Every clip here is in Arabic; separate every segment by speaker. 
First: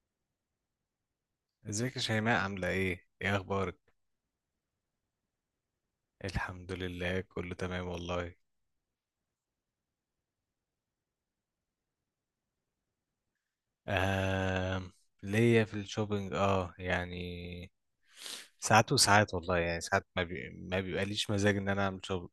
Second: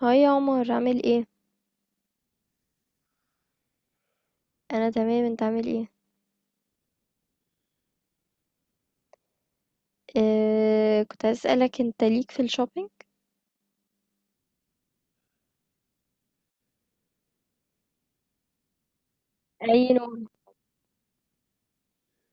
Speaker 1: هاي يا عمر، عامل ايه؟
Speaker 2: ازيك يا شيماء عاملة ايه؟ ايه اخبارك؟
Speaker 1: انا تمام، انت عامل ايه؟
Speaker 2: الحمد لله كله تمام والله.
Speaker 1: كنت عايز اسالك، انت ليك في الشوبينج؟
Speaker 2: آه ليا في الشوبينج اه يعني ساعات وساعات والله، يعني
Speaker 1: اي
Speaker 2: ساعات
Speaker 1: نوع؟
Speaker 2: ما بيبقاليش مزاج ان انا اعمل شوبينج.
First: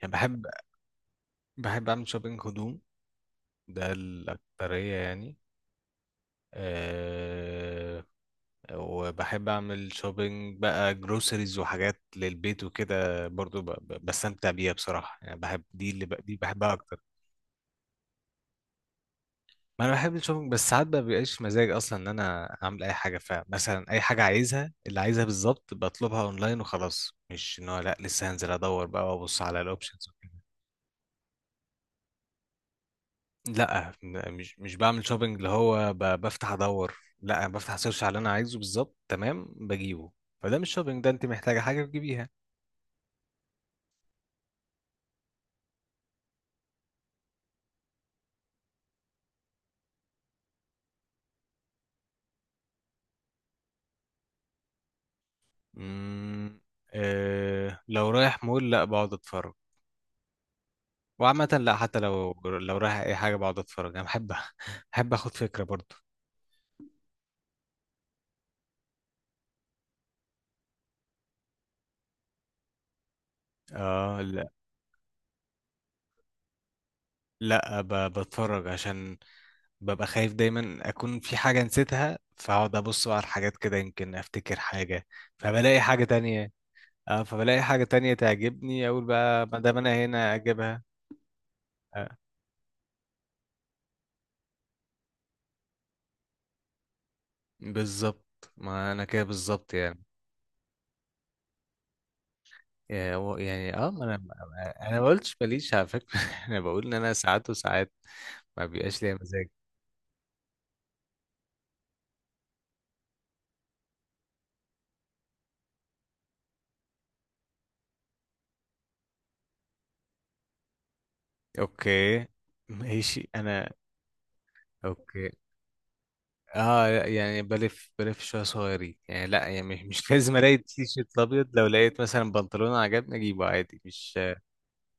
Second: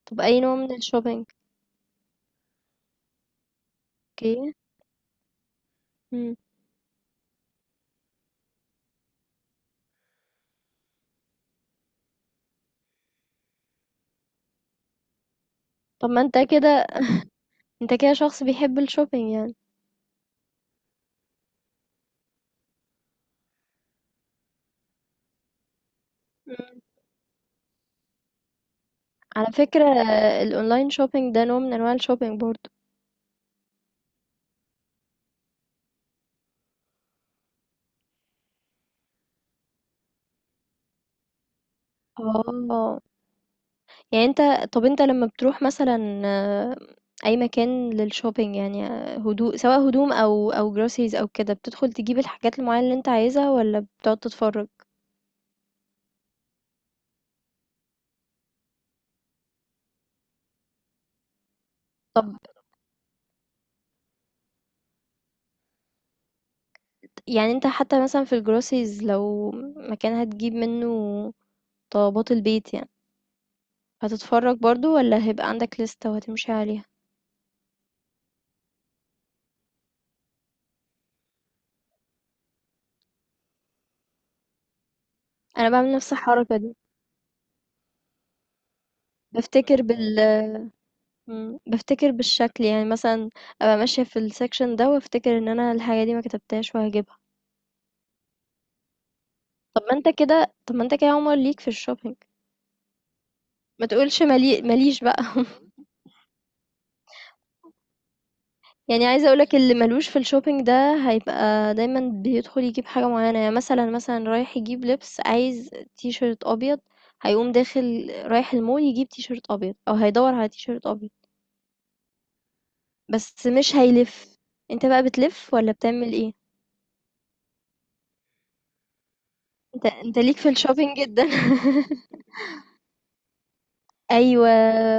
Speaker 2: يعني
Speaker 1: طب اي
Speaker 2: بحب،
Speaker 1: نوع من الشوبينج؟
Speaker 2: بحب اعمل شوبينج هدوم، ده
Speaker 1: اوكي.
Speaker 2: الاكترية يعني.
Speaker 1: مم.
Speaker 2: آه وبحب اعمل شوبينج بقى جروسريز وحاجات للبيت وكده برضو، بستمتع بيها بصراحة، يعني بحب دي،
Speaker 1: طب ما
Speaker 2: دي
Speaker 1: انت
Speaker 2: بحبها
Speaker 1: كده.
Speaker 2: اكتر.
Speaker 1: انت كده شخص بيحب الشوبينج يعني.
Speaker 2: ما انا بحب الشوبينج، بس ساعات ما بيبقاش مزاج اصلا ان انا اعمل اي حاجه. فمثلا اي حاجه عايزها، اللي عايزها بالظبط بطلبها اونلاين
Speaker 1: مم.
Speaker 2: وخلاص، مش ان هو لا لسه هنزل ادور بقى وابص
Speaker 1: على
Speaker 2: على
Speaker 1: فكره،
Speaker 2: الاوبشنز وكده.
Speaker 1: الاونلاين شوبينج ده نوع من انواع الشوبينج برضو.
Speaker 2: لا مش بعمل شوبينج اللي هو بفتح ادور، لا، أنا بفتح سيرش على اللي انا عايزه بالظبط تمام بجيبه. فده مش شوبينج، ده انت محتاجه حاجه تجيبيها.
Speaker 1: اه، يعني انت، طب انت لما بتروح مثلا اي مكان للشوبينج، يعني هدوء، سواء هدوم او جروسيز او كده، بتدخل تجيب الحاجات المعينه اللي انت عايزها ولا بتقعد تتفرج؟
Speaker 2: امم، آه لو رايح مول لا بقعد اتفرج، وعامة لا، حتى لو
Speaker 1: طب،
Speaker 2: لو رايح اي حاجة بقعد اتفرج، انا بحب بحب اخد فكرة برضو.
Speaker 1: يعني انت حتى مثلا في الجروسيز، لو مكان هتجيب منه طلبات البيت يعني،
Speaker 2: اه
Speaker 1: هتتفرج برضو ولا هيبقى عندك لستة وهتمشي عليها؟
Speaker 2: لا، بتفرج عشان ببقى خايف دايما اكون في حاجة نسيتها، فاقعد ابص بقى على الحاجات كده يمكن افتكر حاجة،
Speaker 1: انا
Speaker 2: فبلاقي
Speaker 1: بعمل
Speaker 2: حاجة
Speaker 1: نفس
Speaker 2: تانية.
Speaker 1: الحركة دي.
Speaker 2: اه فبلاقي حاجة تانية تعجبني اقول بقى ما دام
Speaker 1: بفتكر
Speaker 2: انا
Speaker 1: بال
Speaker 2: هنا اجيبها. آه.
Speaker 1: بفتكر بالشكل يعني مثلا، ابقى ماشية في السكشن ده وافتكر ان انا الحاجة دي ما كتبتهاش وهجيبها.
Speaker 2: بالظبط، ما انا كده بالظبط يعني.
Speaker 1: طب ما انت كده يا عمر، ليك في الشوبينج.
Speaker 2: يعني
Speaker 1: ما
Speaker 2: اه ما انا،
Speaker 1: تقولش
Speaker 2: انا
Speaker 1: ماليش
Speaker 2: ما
Speaker 1: بقى.
Speaker 2: قلتش ماليش على فكرة انا بقول ان انا ساعات وساعات ما بيبقاش
Speaker 1: يعني
Speaker 2: ليا
Speaker 1: عايزة
Speaker 2: مزاج.
Speaker 1: اقولك، اللي ملوش في الشوبينج ده هيبقى دايما بيدخل يجيب حاجة معينة. يعني مثلا رايح يجيب لبس، عايز تي شيرت ابيض. هيقوم داخل رايح المول يجيب تي شيرت ابيض، او هيدور على تي شيرت ابيض.
Speaker 2: اوكي، ماشي
Speaker 1: بس
Speaker 2: انا.
Speaker 1: مش هيلف. انت بقى
Speaker 2: اوكي
Speaker 1: بتلف ولا بتعمل ايه؟
Speaker 2: اه لا، يعني بلف، بلف شويه صغيرين يعني، لا يعني مش
Speaker 1: انت
Speaker 2: مش
Speaker 1: انت
Speaker 2: لازم
Speaker 1: ليك في
Speaker 2: الاقي تي
Speaker 1: الشوبينج
Speaker 2: شيرت
Speaker 1: جدا.
Speaker 2: ابيض، لو لقيت مثلا بنطلون عجبني اجيبه عادي، مش.
Speaker 1: ايوه،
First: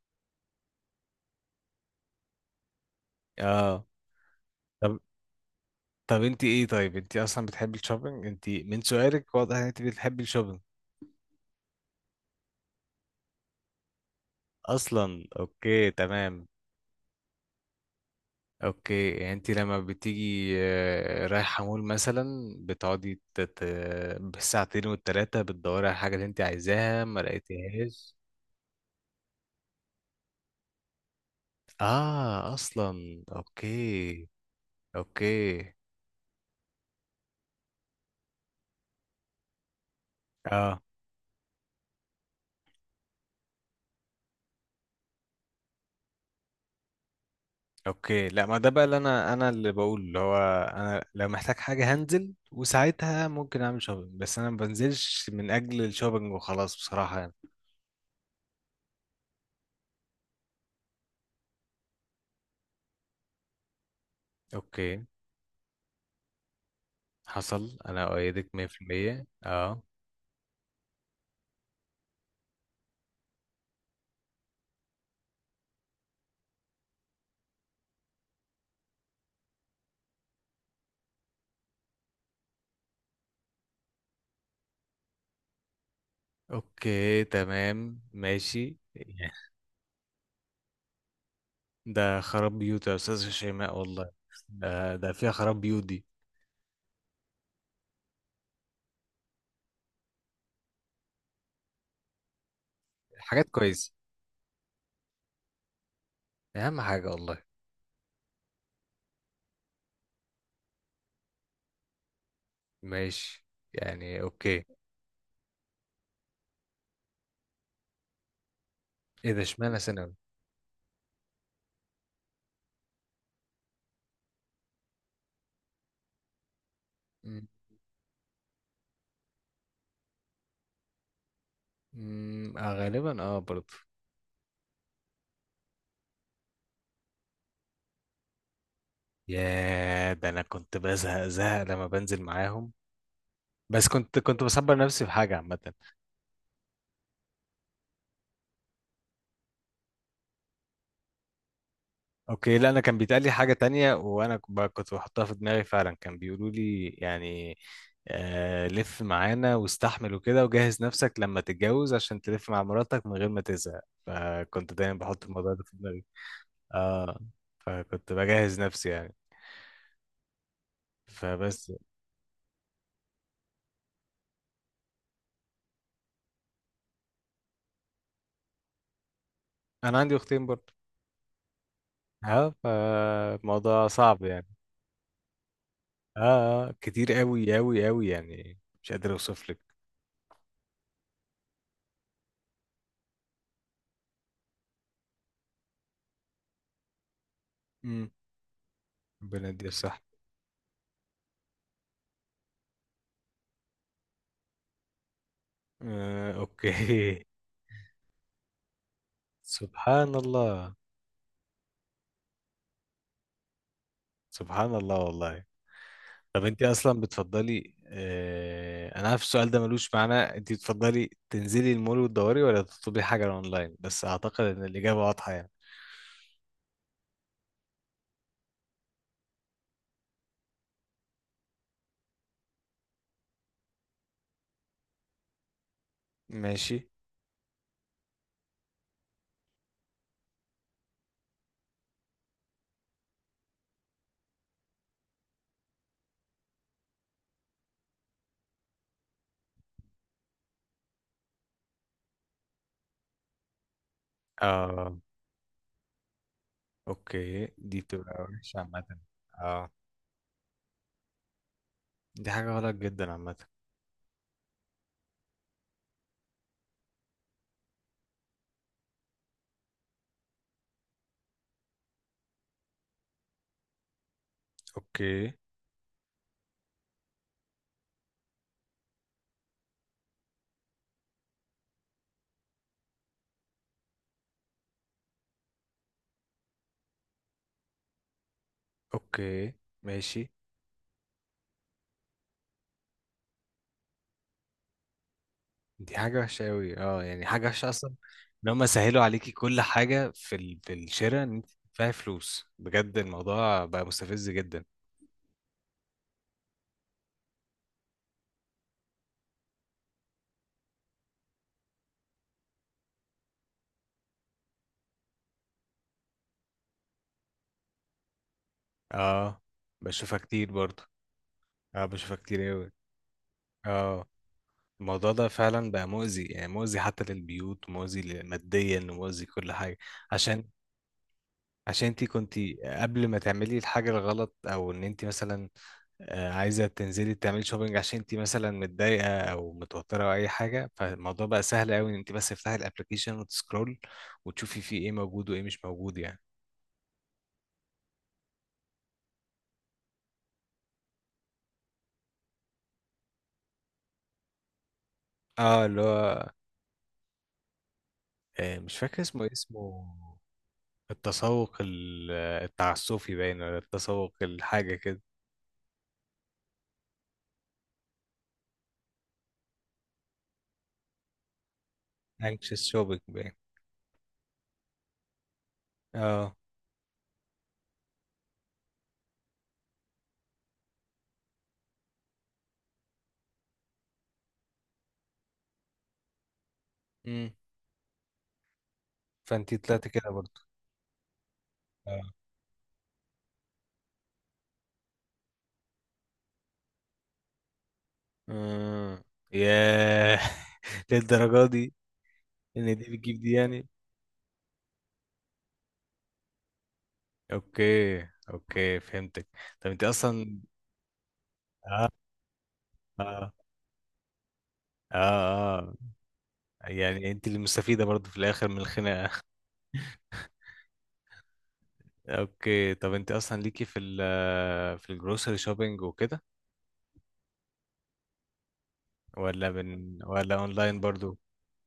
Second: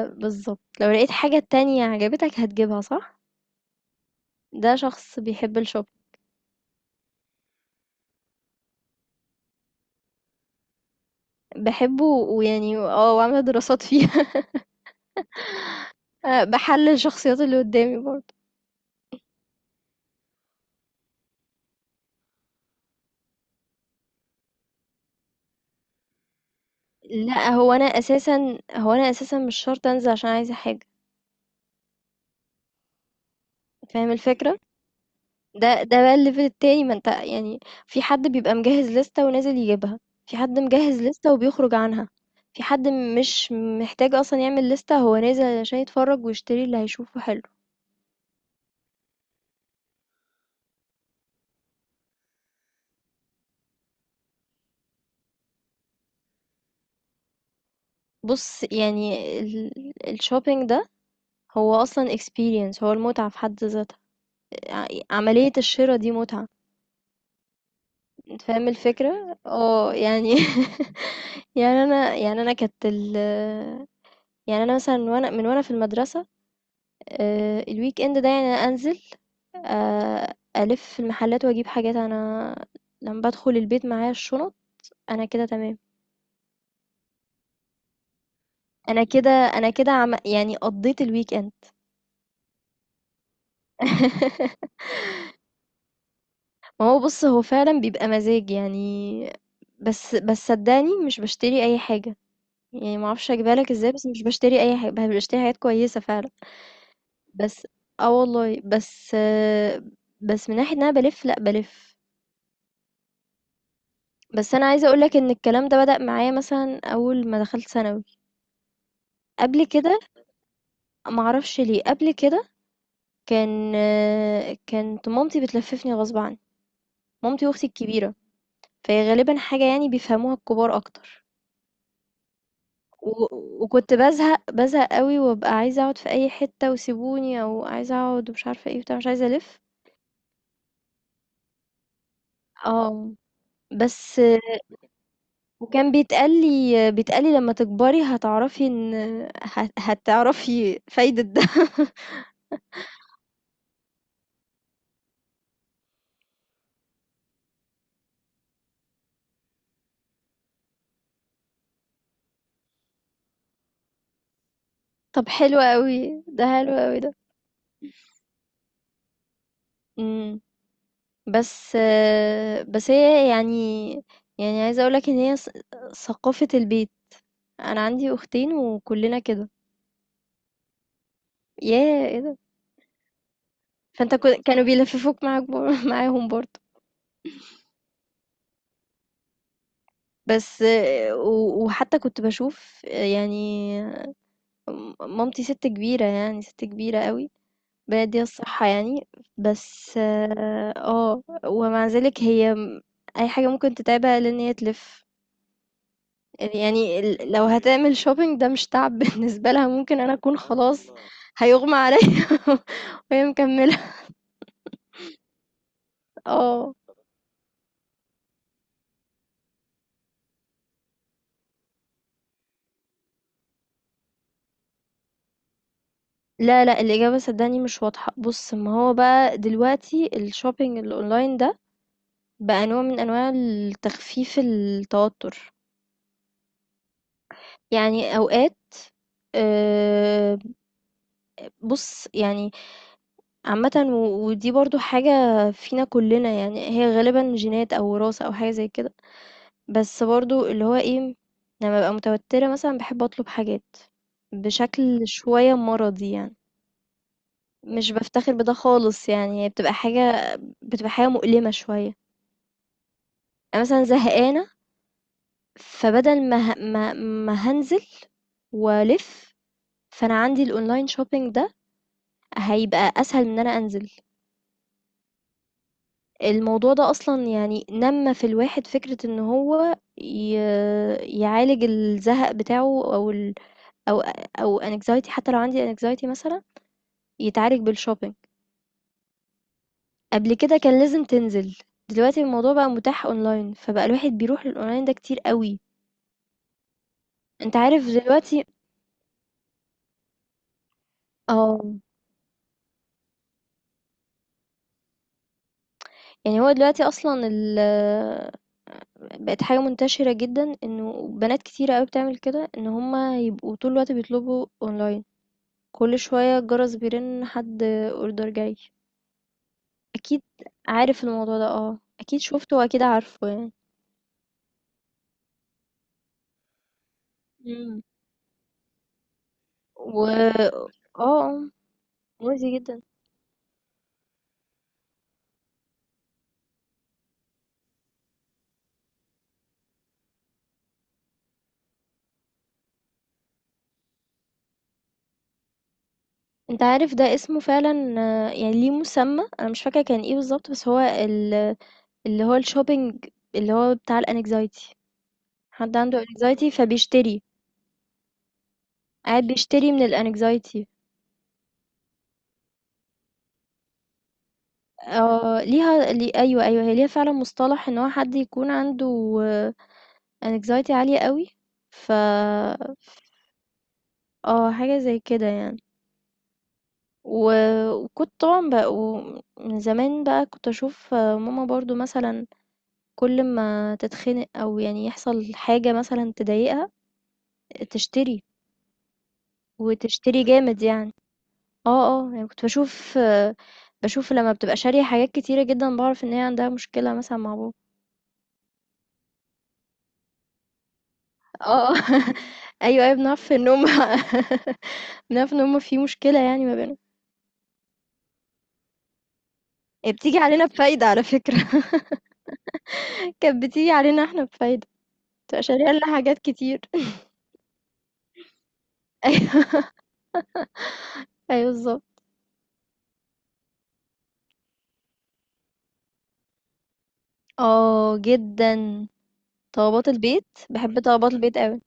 Speaker 1: بالظبط، لو لقيت حاجة تانية عجبتك هتجيبها، صح؟
Speaker 2: اه،
Speaker 1: ده
Speaker 2: طب
Speaker 1: شخص بيحب الشوبينج.
Speaker 2: طب انت ايه، طيب انت اصلا بتحبي الشوبينج، انت من سؤالك واضح ان انت بتحبي الشوبينج
Speaker 1: بحبه، ويعني وعاملة دراسات فيها.
Speaker 2: اصلا. اوكي تمام.
Speaker 1: بحلل الشخصيات اللي قدامي برضه.
Speaker 2: اوكي يعني انت لما بتيجي آه، رايحه مول مثلا بتقعدي بالساعتين والتلاته بتدوري على الحاجه اللي انت عايزاها ما
Speaker 1: لأ،
Speaker 2: لقيتيهاش؟
Speaker 1: هو أنا أساسًا مش شرط أنزل عشان عايزة حاجة.
Speaker 2: اه اصلا
Speaker 1: فاهم
Speaker 2: اوكي.
Speaker 1: الفكرة؟
Speaker 2: اوكي.
Speaker 1: ده بقى الlevel التاني، ما أنت يعني، في حد بيبقى مجهّز لِستة ونازل يجيبها، في حد
Speaker 2: اه
Speaker 1: مجهّز لِستة وبيخرج عنها، في حد مش محتاج أصلًا يعمل لِستة، هو نازل علشان يتفرّج ويشتري اللي هيشوفه حلو.
Speaker 2: اوكي لا، ما ده بقى اللي انا، اللي بقول اللي هو انا لو محتاج حاجه هنزل، وساعتها ممكن اعمل شوبينج، بس انا ما بنزلش من اجل الشوبينج وخلاص بصراحه يعني.
Speaker 1: بُص، يعني ال الshopping ده هو أصلًا experience، هو المتعة في حد ذاتها،
Speaker 2: اوكي
Speaker 1: عملية الشِرا دي متعة.
Speaker 2: حصل، انا
Speaker 1: أنت
Speaker 2: اؤيدك
Speaker 1: فاهم
Speaker 2: 100%
Speaker 1: الفكرة،
Speaker 2: اه.
Speaker 1: اه يعني. يعني انا يعني انا كانت ال يعني انا مثلا، وانا في المدرسة، الويك اند ده يعني أنا انزل، الف في المحلات واجيب حاجات انا. لما بدخل البيت معايا الشنط، انا كده تمام.
Speaker 2: اوكي تمام ماشي
Speaker 1: يعني قضيت الويك اند.
Speaker 2: ده خراب بيوت يا استاذ شيماء والله، ده فيها خراب بيوت دي.
Speaker 1: ما هو بص، هو فعلا بيبقى مزاج يعني. بس صدقني مش بشتري اي حاجة، يعني ما اعرفش
Speaker 2: حاجات
Speaker 1: اجيبها لك ازاي،
Speaker 2: كويسه،
Speaker 1: بس مش بشتري اي حاجة، بشتري حاجات كويسة فعلا.
Speaker 2: اهم حاجه والله.
Speaker 1: بس والله، بس من ناحية إن أنا بالِف، لأ بالِف.
Speaker 2: ماشي، يعني
Speaker 1: بس
Speaker 2: اوكي.
Speaker 1: أنا عايزة أقول لك إن الكلام ده بدأ معايا مثلًا أول ما دخلت ثانوي،
Speaker 2: ايه ده،
Speaker 1: قبل
Speaker 2: اشمعنى
Speaker 1: كده،
Speaker 2: ثانوي؟
Speaker 1: ما أعرفش ليه، قبل كده كانت مامتي بتلفِّفني غصب عني، مامتي وأختي الكبيرة، فهي غالبًا حاجة يعني بيفهموها الكبار أكتر.
Speaker 2: أمم،
Speaker 1: و
Speaker 2: غالبا اه برضه.
Speaker 1: وكنت بازهق، بازهق أوي، وأبقى عايزة أقعد في أي حتة وسيبوني، أو عايزة أقعد ومش عارفة إيه وبتاع، مش عايزة ألِف.
Speaker 2: ياه ده انا كنت بزهق زهق لما بنزل معاهم،
Speaker 1: آه،
Speaker 2: بس كنت
Speaker 1: بس
Speaker 2: كنت بصبر نفسي في حاجة عامة.
Speaker 1: وكان بيتقال لي لما تكبري هتعرفي ان هتعرفي فايدة ده.
Speaker 2: اوكي لا انا كان بيتقال لي حاجة تانية، وانا كنت بحطها في دماغي فعلا. كان بيقولوا لي يعني آه لف معانا واستحمل وكده، وجهز نفسك لما تتجوز عشان تلف مع مراتك من غير ما تزهق، فكنت دايما بحط
Speaker 1: طب
Speaker 2: الموضوع
Speaker 1: حلو
Speaker 2: ده في
Speaker 1: قوي
Speaker 2: دماغي.
Speaker 1: ده، حلو قوي ده.
Speaker 2: اه فكنت بجهز نفسي يعني.
Speaker 1: امم.
Speaker 2: فبس،
Speaker 1: بس هي يعني، يعني عايزة اقولك ان هي ثقافة البيت، انا عندي اختين وكلنا كده.
Speaker 2: انا عندي اختين برضه.
Speaker 1: ياه، ايه ده!
Speaker 2: اه فالموضوع
Speaker 1: فانت
Speaker 2: صعب يعني.
Speaker 1: كانوا بيلففوك معاك
Speaker 2: اه
Speaker 1: معاهم برضه؟
Speaker 2: اه كتير قوي يعني، مش قادر اوصف لك.
Speaker 1: بس وحتى كنت بشوف يعني، مامتي ست كبيرة، يعني ست كبيرة قوي،
Speaker 2: امم،
Speaker 1: بلاد دي الصحة يعني.
Speaker 2: ربنا يديها
Speaker 1: بس
Speaker 2: الصح.
Speaker 1: ومع ذلك هي أي حاجة ممكن تتعبها لأن هي تلف،
Speaker 2: آه
Speaker 1: يعني
Speaker 2: اوكي
Speaker 1: لو هتعمل شوبينج ده مش تعب. بالنسبة لها، ممكن
Speaker 2: سبحان
Speaker 1: أنا أكون
Speaker 2: الله.
Speaker 1: خلاص هيغمى عليا، وهي مكملة.
Speaker 2: سبحان الله والله. طب انت
Speaker 1: اه،
Speaker 2: اصلا بتفضلي آه، انا عارف السؤال ده ملوش معنى، انت بتفضلي تنزلي المول وتدوري ولا تطلبي حاجة اونلاين؟ بس اعتقد ان الاجابة واضحة يعني.
Speaker 1: لا، لا، الإجابة صدقني مش واضحة. بص، ما هو بقى دلوقتي الشوبينج الأونلاين ده بقى نوع من أنواع التخفيف التوتر.
Speaker 2: ماشي.
Speaker 1: يعني أوقات، آه، بص يعني، عامة ودي برضو حاجة فينا كلنا، يعني هي غالبا جينات أو وراثة أو حاجة زي كده. بس برضو، اللي هو ايه، لما ببقى متوترة مثلا بحب أطلب حاجات
Speaker 2: اه
Speaker 1: بشكل شوية مرضي يعني.
Speaker 2: اوكي دي
Speaker 1: مش
Speaker 2: بتبقى
Speaker 1: بفتخر بده
Speaker 2: وحشة عامة.
Speaker 1: خالص، يعني هي
Speaker 2: اه
Speaker 1: بتبقى حاجة مؤلمة شوية.
Speaker 2: دي حاجة غلط جدا عامة.
Speaker 1: أنا مثلا زهقانة، فبدل ما هنزل وألف، فأنا عندي الأونلاين شوبينج ده، هيبقى أسهل من إن أنا أنزل.
Speaker 2: اوكي.
Speaker 1: الموضوع ده أصلًا يعني نمّى في الواحد فكرة إن هو يعالج الزهق بتاعه أو ال أو أو anxiety. حتى لو عندي anxiety مثلًا، يتعالج بالshopping.
Speaker 2: اوكي ماشي.
Speaker 1: قبل كده كان لازم تنزل، دلوقتي الموضوع بقى متاح online، فبقى الواحد بيروح للonline ده كتير أوي.
Speaker 2: دي حاجة وحشة أوي، اه يعني حاجة
Speaker 1: أنت
Speaker 2: وحشة
Speaker 1: عارف
Speaker 2: أصلا،
Speaker 1: دلوقتي.
Speaker 2: إن هما سهلوا عليكي كل حاجة في الشراء، إن أنت
Speaker 1: آه.
Speaker 2: تدفعي فلوس بجد، الموضوع بقى مستفز جدا.
Speaker 1: يعني هو دلوقتي أصلًا بقت حاجة منتشرة جدًا إنه بنات كتيرة أوي بتعمل كده، إن هم يبقوا طول الوقت بيطلبوا online. كل شوية الجرس بيرن، حد اوردر جاي.
Speaker 2: اه بشوفها
Speaker 1: اكيد،
Speaker 2: كتير برضه.
Speaker 1: عارف الموضوع ده،
Speaker 2: اه بشوفها
Speaker 1: اكيد
Speaker 2: كتير
Speaker 1: شفته
Speaker 2: أوي.
Speaker 1: واكيد عارفه يعني.
Speaker 2: اه الموضوع ده فعلا بقى مؤذي، يعني مؤذي حتى للبيوت،
Speaker 1: مم.
Speaker 2: مؤذي ماديا ومؤذي كل حاجة.
Speaker 1: و
Speaker 2: عشان،
Speaker 1: اه آه،
Speaker 2: عشان انت كنت
Speaker 1: مؤذي جدا.
Speaker 2: قبل ما تعملي الحاجة الغلط، او ان انت مثلا آه، عايزة تنزلي تعملي شوبينج عشان انت مثلا متضايقة او متوترة او اي حاجة، فالموضوع بقى سهل قوي ان انت بس تفتحي الابلكيشن وتسكرول وتشوفي فيه ايه موجود وايه مش موجود يعني.
Speaker 1: انت عارف ده اسمه فعلا، يعني ليه مسمى، انا مش فاكره كان ايه بالظبط، بس هو اللي هو الشوبينج، اللي هو بتاع الانكزايتي.
Speaker 2: اه
Speaker 1: حد
Speaker 2: اللي
Speaker 1: عنده
Speaker 2: هو
Speaker 1: انكزايتي فبيشتري،
Speaker 2: آه، مش فاكر اسمه
Speaker 1: قاعد
Speaker 2: إيه،
Speaker 1: بيشتري من
Speaker 2: اسمه
Speaker 1: الانكزايتي.
Speaker 2: التسوق التعسفي باين، ولا التسوق الحاجة كده،
Speaker 1: اه، ليها ايوه، ايوه، هي ليها فعلا مصطلح ان هو حد يكون عنده anxiety عالية قوي. ف
Speaker 2: anxious shopping باين.
Speaker 1: اه، حاجة زي كده يعني.
Speaker 2: اه.
Speaker 1: و... وكنت طبعا بقى، ومن زمان بقى كنت اشوف ماما برضو مثلا، كل ما تتخنق او يعني يحصل حاجة مثلا تضايقها،
Speaker 2: امم.
Speaker 1: تشتري،
Speaker 2: فانت طلعت كده
Speaker 1: وتشتري
Speaker 2: برضو.
Speaker 1: جامد يعني. اه. اه،
Speaker 2: اه.
Speaker 1: يعني كنت بشوف بشوف لما بتبقى شارية حاجات كتيرة جدا، بعرف ان هي عندها مشكلة مثلا مع بابا.
Speaker 2: آه. ياه للدرجة
Speaker 1: اه.
Speaker 2: دي،
Speaker 1: آه.
Speaker 2: ان دي
Speaker 1: ايوه، ايوه،
Speaker 2: بتجيب
Speaker 1: بنعرف
Speaker 2: دي
Speaker 1: ان هم.
Speaker 2: يعني.
Speaker 1: بنعرف ان هم في مشكلة يعني ما بينهم.
Speaker 2: اوكي. اوكي فهمتك. طب انت
Speaker 1: هي بتيجي
Speaker 2: اصلا.
Speaker 1: علينا بفايدة على فكرة.
Speaker 2: اه اه.
Speaker 1: كانت بتيجي علينا احنا بفايدة، بتبقى شارية
Speaker 2: اه
Speaker 1: لنا حاجات كتير.
Speaker 2: اه، يعني انت اللي مستفيده برضه في الاخر من الخناقه.
Speaker 1: ايوه، ايوه، بالظبط.
Speaker 2: اوكي طب انت اصلا ليكي في ال، في الجروسري شوبينج وكده
Speaker 1: اه، جدا.
Speaker 2: ولا من،
Speaker 1: طلبات البيت،
Speaker 2: ولا اونلاين
Speaker 1: بحب
Speaker 2: برضه؟
Speaker 1: طلبات البيت قوي.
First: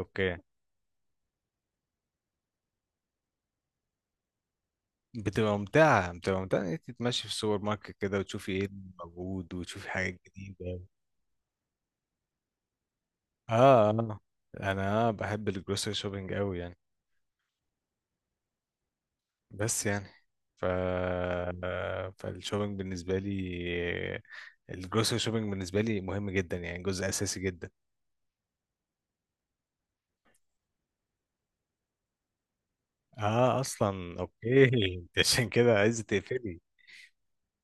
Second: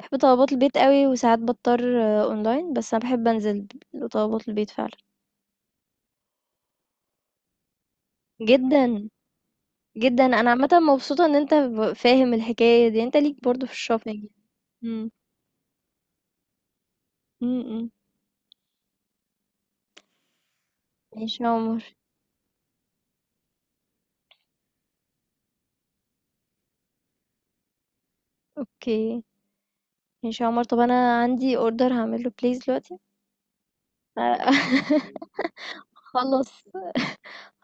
Speaker 1: بحب طلبات البيت قوي، وساعات بضطر اونلاين، بس انا بحب انزل لطلبات البيت فعلا.
Speaker 2: بتبقى ممتعه، بتبقى ممتعه ان انت تمشي في السوبر ماركت كده وتشوفي ايه اللي
Speaker 1: جدا.
Speaker 2: موجود وتشوفي حاجات
Speaker 1: جدا، انا عامة
Speaker 2: جديده.
Speaker 1: مبسوطة ان انت فاهم الحكاية دي، انت ليك برضو في
Speaker 2: اه اه
Speaker 1: الشوبينج. امم
Speaker 2: انا بحب الجروسري شوبينج قوي يعني.
Speaker 1: امم
Speaker 2: بس يعني، ف،
Speaker 1: ماشي يا عمر.
Speaker 2: فالشوبينج بالنسبة لي، الجروسري شوبينج بالنسبة لي مهم جدا يعني، جزء أساسي جدا.
Speaker 1: اوكي، ماشي يا عمر، طب انا عندي اوردر هعمله بليز دلوقتي.
Speaker 2: اه أصلا أوكي عشان كده عايزة
Speaker 1: خلّص،
Speaker 2: تقفلي.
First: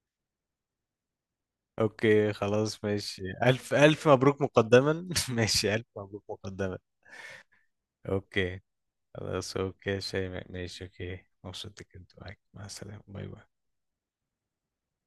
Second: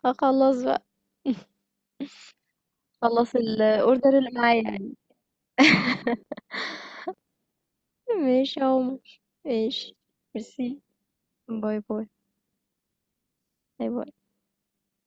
Speaker 1: خلّص بقى،
Speaker 2: أوكي خلاص ماشي،
Speaker 1: خلّص
Speaker 2: ألف ألف
Speaker 1: الorder اللي
Speaker 2: مبروك
Speaker 1: معايا يعني.
Speaker 2: مقدما ماشي ألف مبروك مقدما. أوكي
Speaker 1: ماشي يا عمر،
Speaker 2: خلاص
Speaker 1: ماشي.
Speaker 2: أوكي شيماء
Speaker 1: ميرسي،
Speaker 2: ماشي، أوكي
Speaker 1: باي،
Speaker 2: مبسوط
Speaker 1: باي،
Speaker 2: كنت معاك، مع السلامة، باي باي.
Speaker 1: باي، باي.